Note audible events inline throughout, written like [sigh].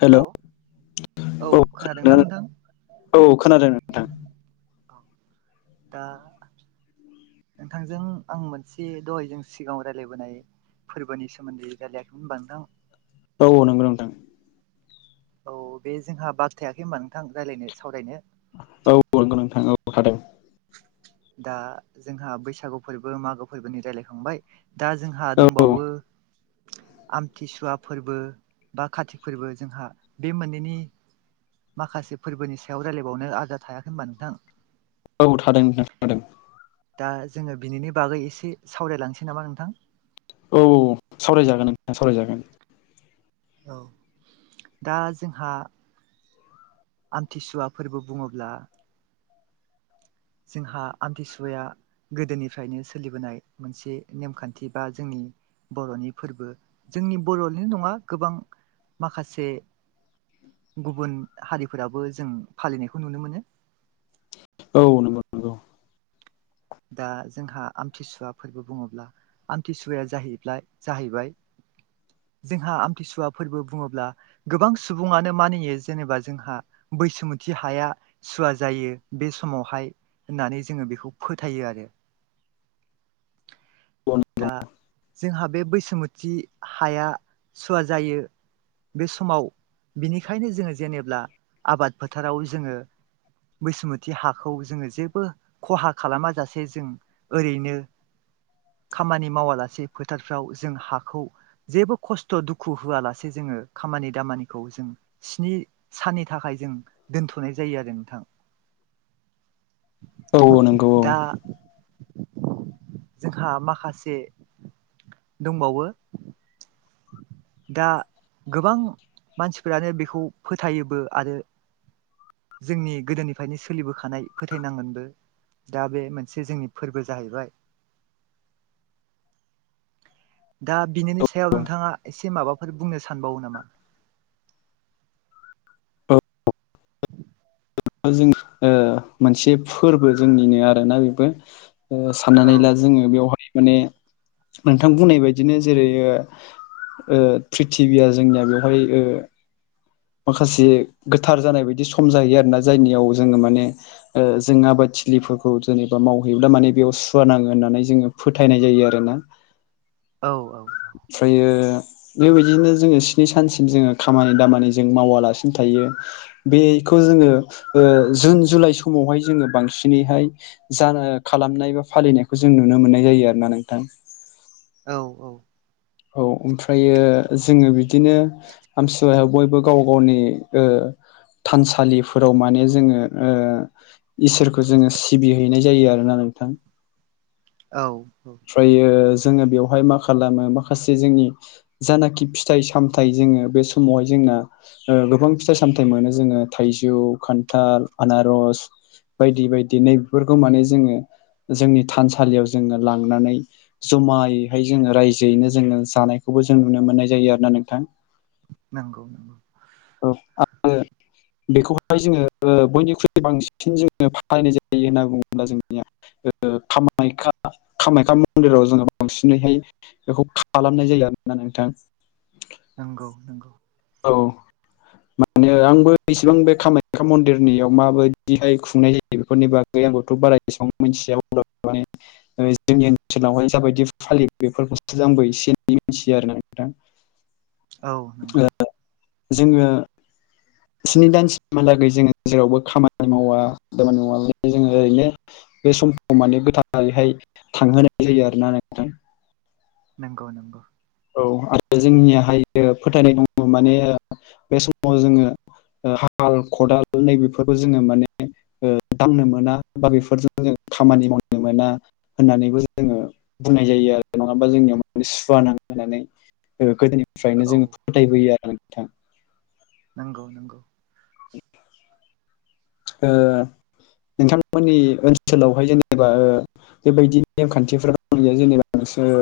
हेल' hello औ खोनादोंना नोंथां? औ खोनादों नोंथां दा नोंथांजों आं मोनसे दहायजों सिगाङाव रायज्लायबोनाय फोरबोनि सोमोन्दै रायलायाखैमोन होनबा नोंथां। औ नोंगौ नोंथां। औ बे जोंहा बाखथायाखै होनबा नोंथां रायज्लायनो सावरायनो औ नंगौ नोंथां थादों। दा जोंहा बैसागु फोरबो मागो फोरबोनि रायज्लायखांबाय दा जोंहा औ दंबावो आमथिसुवा फोरबो बा कारतिक फोरबो जोंहा बे मोननैनि माखासे फोर्बोनि सायाव रायज्लायबावनो आद्रा थायाखै होनबा नोंथां। औ थादों नोंथां थादों। दा जोङो बिनि बागै एसे सावरायलांनोसै नामा नोंथां। औ औ सावरायजागोन नोंथां सावरायजागोन। औ दा जोंहा आमथिसुवा फोरबो बुङोब्ला जोंहा आमथिसुवाया गोदोनिफ्रायनो सोलिबोनाय मोनसे नेमखान्थि बा जोंनि बर'नि फोरबो जोंनि बर'निल' नङा गोबां माखासे गुबुन हारिफोराबो जों फालिनायखौ नुनो मोनो औ नंगौ‌ दा जोंहा आमथिसुवा फोरबो बुङोब्ला आमथिसुवाया जाहैबाय जाहैबाय जोंहा आमथिसुवा फोरबो बुङोब्ला गोबां सुबुङानो मानियो जेनेबा जोंहा बैसुमुथि हाया सुवा जायो बे समावहाय होननानै जोङो बेखौ फोथायो आरो औ दा नंगौ जोंहा बे बैसुमुथि हाया सुवा जायो। बे समाव बिनिखायनो जोङो जेनेब्ला आबाद फोथाराव जोङो बैसोमुति हाखौ जोङो जेबो खहा खालामाजासे जों ओरैनो खामानि मावालासे फोथारफ्राव जों हाखौ जेबो खस्थ' दुखु होआलासे जोङो खामानि दामानिखौ जों स्नि साननि थाखाय जों दोनथ'नाय जायो आरो नोंथां। औ औ नंगौ दा औ जोंहा माखासे माखासे दंबावो दा गोबां मानसिफोरानो बेखौ फोथायोबो आरो जोंनि गोदोनिफ्रायनो सोलिबोखानाय फोथायनांगोनबो दा बे मोनसे जोंनि फोरबो जाहैबाय दा बिनिनो सायाव नोंथाङा एसे माबाफोर बुंनो सानबावो नामा? औ जों ओ मोनसे फोरबो जोंनिनो आरोना बेबो। ओ औ साननानै ला जोङो बेवहाय माने नोंथां बुंनाय बायदिनो जेरै ओ ओ प्रिथिबिया जोंनिया बेवहाय ओ माखासे गोथार जानाय बायदि सम जाहैयो आरोना जायनियाव जोङो माने ओ जों आबादथिलिफोरखौ जेनेबा मावहैब्ला माने बेयाव सुवा नाङो होननानै जोङो फोथायनाय जायो आरोना। औ औ। ओमफ्रायो बेबायदिनो जोङो स्नि सानसिम जोङो खामानि दामानि जों मावालासिनो थायो। बेखौ जोङो ओ जुन जुलाइ समावहाय जोङो बांसिनैहाय जानो खालामनाय बा फालिनायखौ जों नुनो मोननाय जायो आरो ना नोंथां। औ औ। औ ओमफ्रायो जोङो बिदिनो आमथिसुवायाव बयबो गाव गावनि ओ थानसालिफोराव माने जोङो ओ इसोरखौ जोङो सिबिहैनाय जायो आरोना नोंथां। औ। ओमफ्रायो जोङो बेवहाय मा खालामो माखासे जोंनि जानाखि फिथाइ सामथायाइ जोङो बे समावहाय जोंना ओ गोबां फिथाइ सामथाइ मोनो जोङो थाइजौ खान्थाल आनारस बायदि बायदि नै बेफोरखौ माने जोङो जोंनि थानसालियाव जोङो लांनानै जमायैहाय जोङो रायजोयैनो जोङो जानायखौबो जों नुनो मोननाय जायो आरोना नोंथां। नंगौ। औ [unintelligible] बेखौहाय जोङो ओ बयनिख्रुइबो बांसिन जोङो फालिनाय जायो होनना बुंङोब्ला जोंनिया कामाख्या कामाख्या मन्दिराव जोङो बांसिनैहाय बेखौ खालामनाय जायो आरोना नोंथां। नंगौ नंगौ। औ। माने आंबो इसेबां बे कामाख्या मन्दिरनियाव माबायदिहाय खुंनाय जायो बेफोरनि बा गै आंखौथ' बारा एसेबां मिथिया माने जोंनि ओनसोलावहाय जाबायदि फालियो बेफोरखौसो जांबो एसे एनै मिथियो आरोना नोंथां। औ नंगौ। ओ जोङो स्नि दानसिमहालागै जोङो जेरावबो खामानि मावा खामानि मावा ओमफाय जोङो ओरैनो बे समाव माने गोथारैहाय थांहोनाय जायो आरोना नोंथां। नंगौ नंगौ। औ आरो जोंनियाहायो फोथायनाय दंङ माने बे समाव जोङो ओ हाल खदाल नैबेफोरखौ जोङो माने मावनो दांनो मोना बा बेफोरजों जों खामानि मावनो मोना। होननानैबो जोङो बुंनाय जायो आरो नङाबा जोंनियाव माने सुवा नाङो। होननानै गोदोनिफ्रायनो औ जोङो फोथायबोयो आरो नोंथां। नंगौ नंगौ। ओ नोंथांमोननि ओनसोलावहाय जेनेबा ओ बेबायदि नेमखान्थिफोरा गैया जेनेबा नोंसोर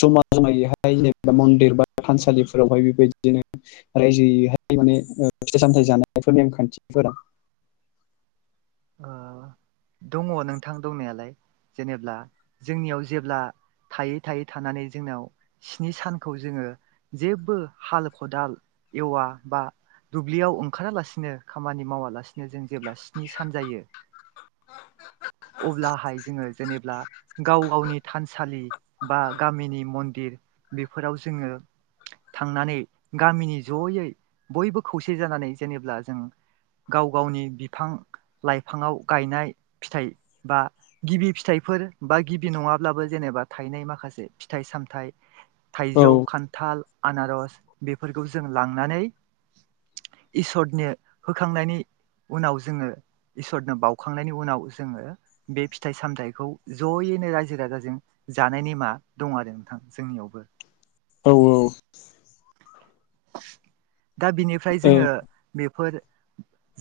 जमा जमायैहाय जेनेबा मन्दिर बा थानसालिफोरावहाय बेबायदिनो रायजोयै हाय माने ओ फिथाइ सामथाय जानायफोर नेमखान्थिफोरा ओ दंङ नोंथां दंनायालाय जेनेब्ला? जोंनियाव जेब्ला थायै थायै थानानै जोंनाव स्नि सानखौ जोङो जेबो हाल खदाल एवा बा दुब्लियाव ओंखारालासिनो खामानि मावालासिनो जों जेब्ला स्नि सान जायो अब्लाहाय जोङो जेनेब्ला गाव गावनि थानसालि बा गामिनि मन्दिर बेफोराव जोङो थांनानै गामिनि जयै बयबो खौसे जानानै जेनेब्ला जों गाव गावनि बिफां लाइफाङाव गायनाय फिथाइ बा गिबि फिथाइफोर बा गिबि नङाब्लाबो जेनेबा थायनाय माखासे फिथाइ सामथाइ औ थाइजौ खान्थाल आनारस बेफोरखौ जों लांनानै इसोरनो होखांनायनि उनाव जोङो इसोरनो बाउखांनायनि उनाव जोङो बे फिथाइ सामथाइखौ जयैनो रायजो राजाजों जानाय नेमा दं आरो नोंथां जोंनियावबो। औ औ। दा बिनिफ्राय जोङो बेफोर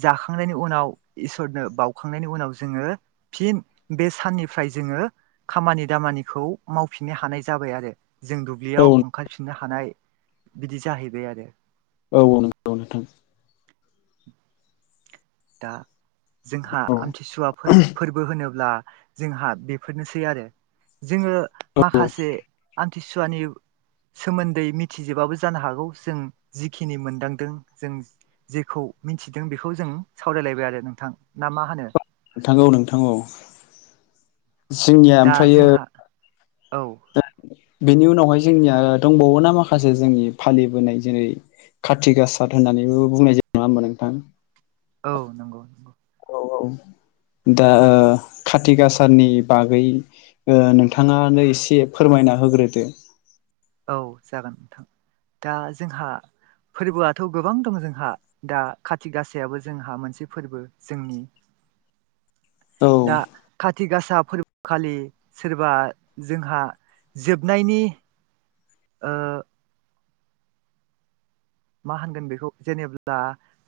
जाखांनायनि उनाव इसोरनो बाउखांनायनि उनाव जोङो फिन बे साननिफ्राय जोङो खामानि दामानिखौ मावफिननो हानाय जाबाय आरो जों दु ओ ब्लियाव ओंखारफिननो हानाय बिदि जाहैबाय आरो। औ औ नंगौ नोंथां। दा जोंहा औ आमथिसुवा फोर-फोरबो होनोब्ला जोंहा बेफोरनोसै आरो। जोङो औ माखासे आमथिसुवानि सोमोन्दै मिथिजोबाबो जानो हागौ जों जिखिनि मोनदांदों, जों जेखौ मिथिदों बेखौ जों सावरायलायबाय आरो नोंथां ना मा होनो? नोंथां औ नोंथां औ। जोंनिया दा जोंहा औ दा बेनि उनावहाय जोंनिया दंबावोना माखासे जोंनि फालिबोनाय जेरै काति गासाद होननानैबो बुंनाय जायो नङा होमबा नोंथां? औ नंगौ। दा ओ काति गासानि बागै ओ नोंथाङानो एसे फोरमायना होग्रोदो। औ जागोन नोंथां। दा जोंहा फोरबोआथ' गोबां दं जोंहा। दा खाथि गासायाबो जोंहा मोनसे फोरबो जोंनि। औ दा खाथि गासा फोर बो खालि सोरबा जोंहा जोबनायनि ओ मा होनगोन बेखौ जेनेब्ला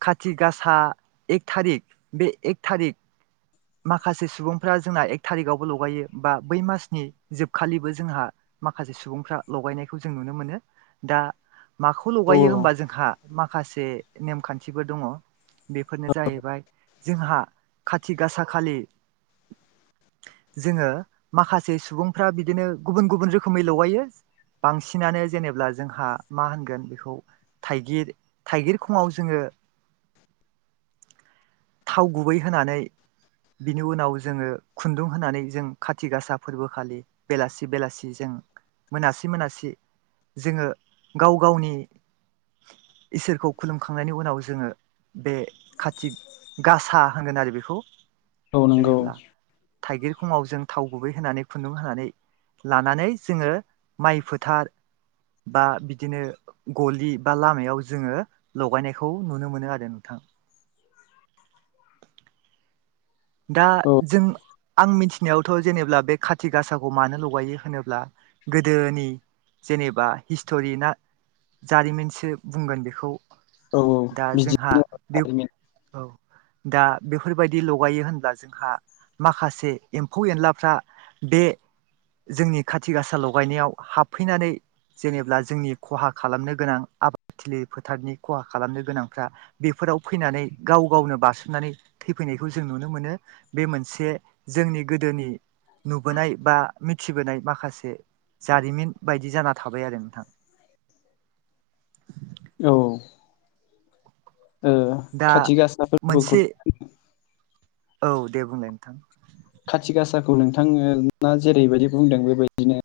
खाथि गासा एक थारिख, बे एक थारिख माखासे सुबुंफ्रा जोंना एक थारिकावबो लगायो बा बै मासनि जोबखालिबो जोंहा माखासे सुबुंफ्रा लगायनायखौ जों नुनो मोनो दा माखौ औ लगायो होमबा जोंहा माखासे नेमखान्थिबो दङ, बेफोरनो जाहैबाय जोंहा खाथि गासा खालि जोङो माखासे सुबुंफ्रा बिदिनो गुबुन गुबुन रोखोमै लगायो बांसिनानो जेनेब्ला जोंहा मा होनगोन बेखौ थाइगिर थाइगिर खङाव जोङो थाव गुबै होनानै बिनि उनाव जोङो खुन्दुं होनानै जों खाथि गासा फोरबो खालि बेलासि बेलासि जों मोनासि मोनासि जोङो गाव गावनि इसोरखौ खुलुमखांनायनि उनाव जोङो बे काति गासा होनगोन आरो बेखौ औ नंगौ जेनेब्ला थाइगिर खङाव जों थाव गुबै होनानै, खुन्दुं होनानै लानानै जोङो माइ फोथार बा बिदिनो गलि बा लामायाव जोङो लगायनायखौ नुनो मोनो आरो नोंथां। दा औ जों आं मिथिनायावथ' जेनेब्ला बे खाथि गासाखौ मानो लगायो होनोब्ला गोदोनि जेनेबा हिस्ट'रि ना जारिमिनसो बुंगोन बेखौ औ औ दा जोंहा बिदिनो बे औ दा बेफोरबायदि ल लगायो होनब्ला जोंहा माखासे एम्फौ एनलाफ्रा बे जोंनि खाथि गासा लगायनायाव हाबफैनानै जेनेब्ला जोंनि खहा खालामनो गोनां आबादथिलि फोथारनि खहा खालामनो गोनांफ्रा बेफोराव फैनानै गाव गावनो बारसोमनानै थैफैनाय खौ जों नुनो मोनो बे मोनसे जोंनि गोदोनि नुबोनाय बा मिथिबोनाय माखासे जारिमिन बायदि जाना थाबाय आरो नोंथां। औ। ओ दा खाथि गासा फोरबोखौ मोनसे औ दे बुंलाय नोंथां खाथि गासाखौ नोंथाङा जेरै बायदि बुंदों बेबायदिनो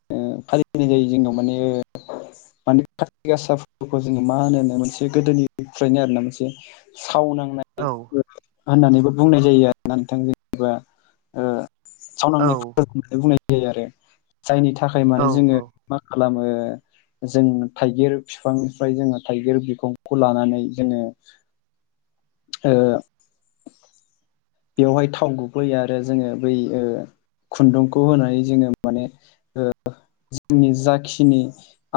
फालिनाय जायो जोंनाव माने माने खाथि गासा फोरबोखौ जोङो मा होनोनो मोनसे गोदोनिफ्रायनो आरोना मोनसे साव नांनाय औ। होननानैबो बुंनाय जायो आरोना नोंथां जेनेबा ओ साव औ नांनाय होननानै बुंनाय जायो आरो जायनि थाखाय माने औ जोङो औ मा खालामो जों थाइगिर फिफांनिफ्राय जोङो थाइगिर बिखंखौ लानानै जोङो ओ बेवहाय थाव गुबै आरो जोङो बै ओ खुन्दुंखौ होनानै जोङो माने ओ जोंनि जाखिनि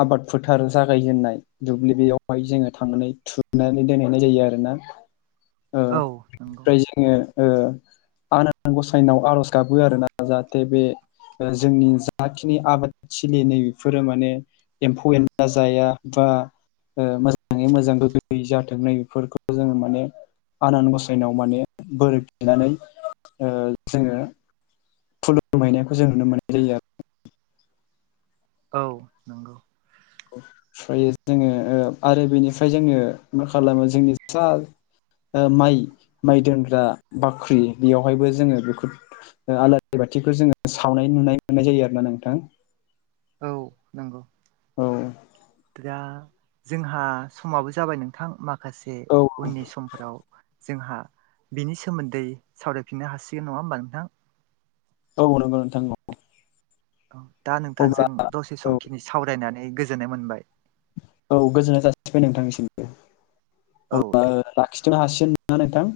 आबाद फोथार जागाय जेेननाय दुब्लि बेयावहाय जोङो थांनानै थुनानै दोनहैनाय जायो आरोना। [inaudible] ओ नंगौ ओमफ्राय जोङो ओ आनान गसायनाव आर'ज गाबो आरोना जाहाथे बे ओ जोंनि जाखिनि आबादथिलि नै बेफोरो माने एम्फौ एनला जाया बा ओ मोजाङै मोजां गोग्गोयै जाथों नै बेफोरखौ जोङो माने आनान गसाइनाव माने बोर बिनानै ओ जोङो खुलुमहैनायखौ जों नुनो मोननाय जायो आरो। औ नंगौ। ओमफ्राय जोङो ओ आरो बेनिफ्राय जोङो मा खालामो जोंनि ओ माइ माइ दोनग्रा बाख्रि बेयावहायबो जोङो बेखौ ओ आलारि बाथिखौ जोङो सावनाय नुनाय मोननाय जायो आरोना नोंथां। औ नंगौ। औ। दा जोंहा समाबो जाबाय नोंथां माखासे औ उननि समफोराव जोंहा बिनि सोमोन्दै सावरायफिननो हासिगोन नङा होमबा नोंथां। औ नंगौ नोंथां। औ दा अब्ला नोंथांजों दसे औ समखिनि सावरायनानै गोजोननाय मोनबाय। औ गोजोननाय जासिबाय नोंथांनिसिमबो औ दे। अब्ला खिथानो हासिगोन होननानै नोंथां।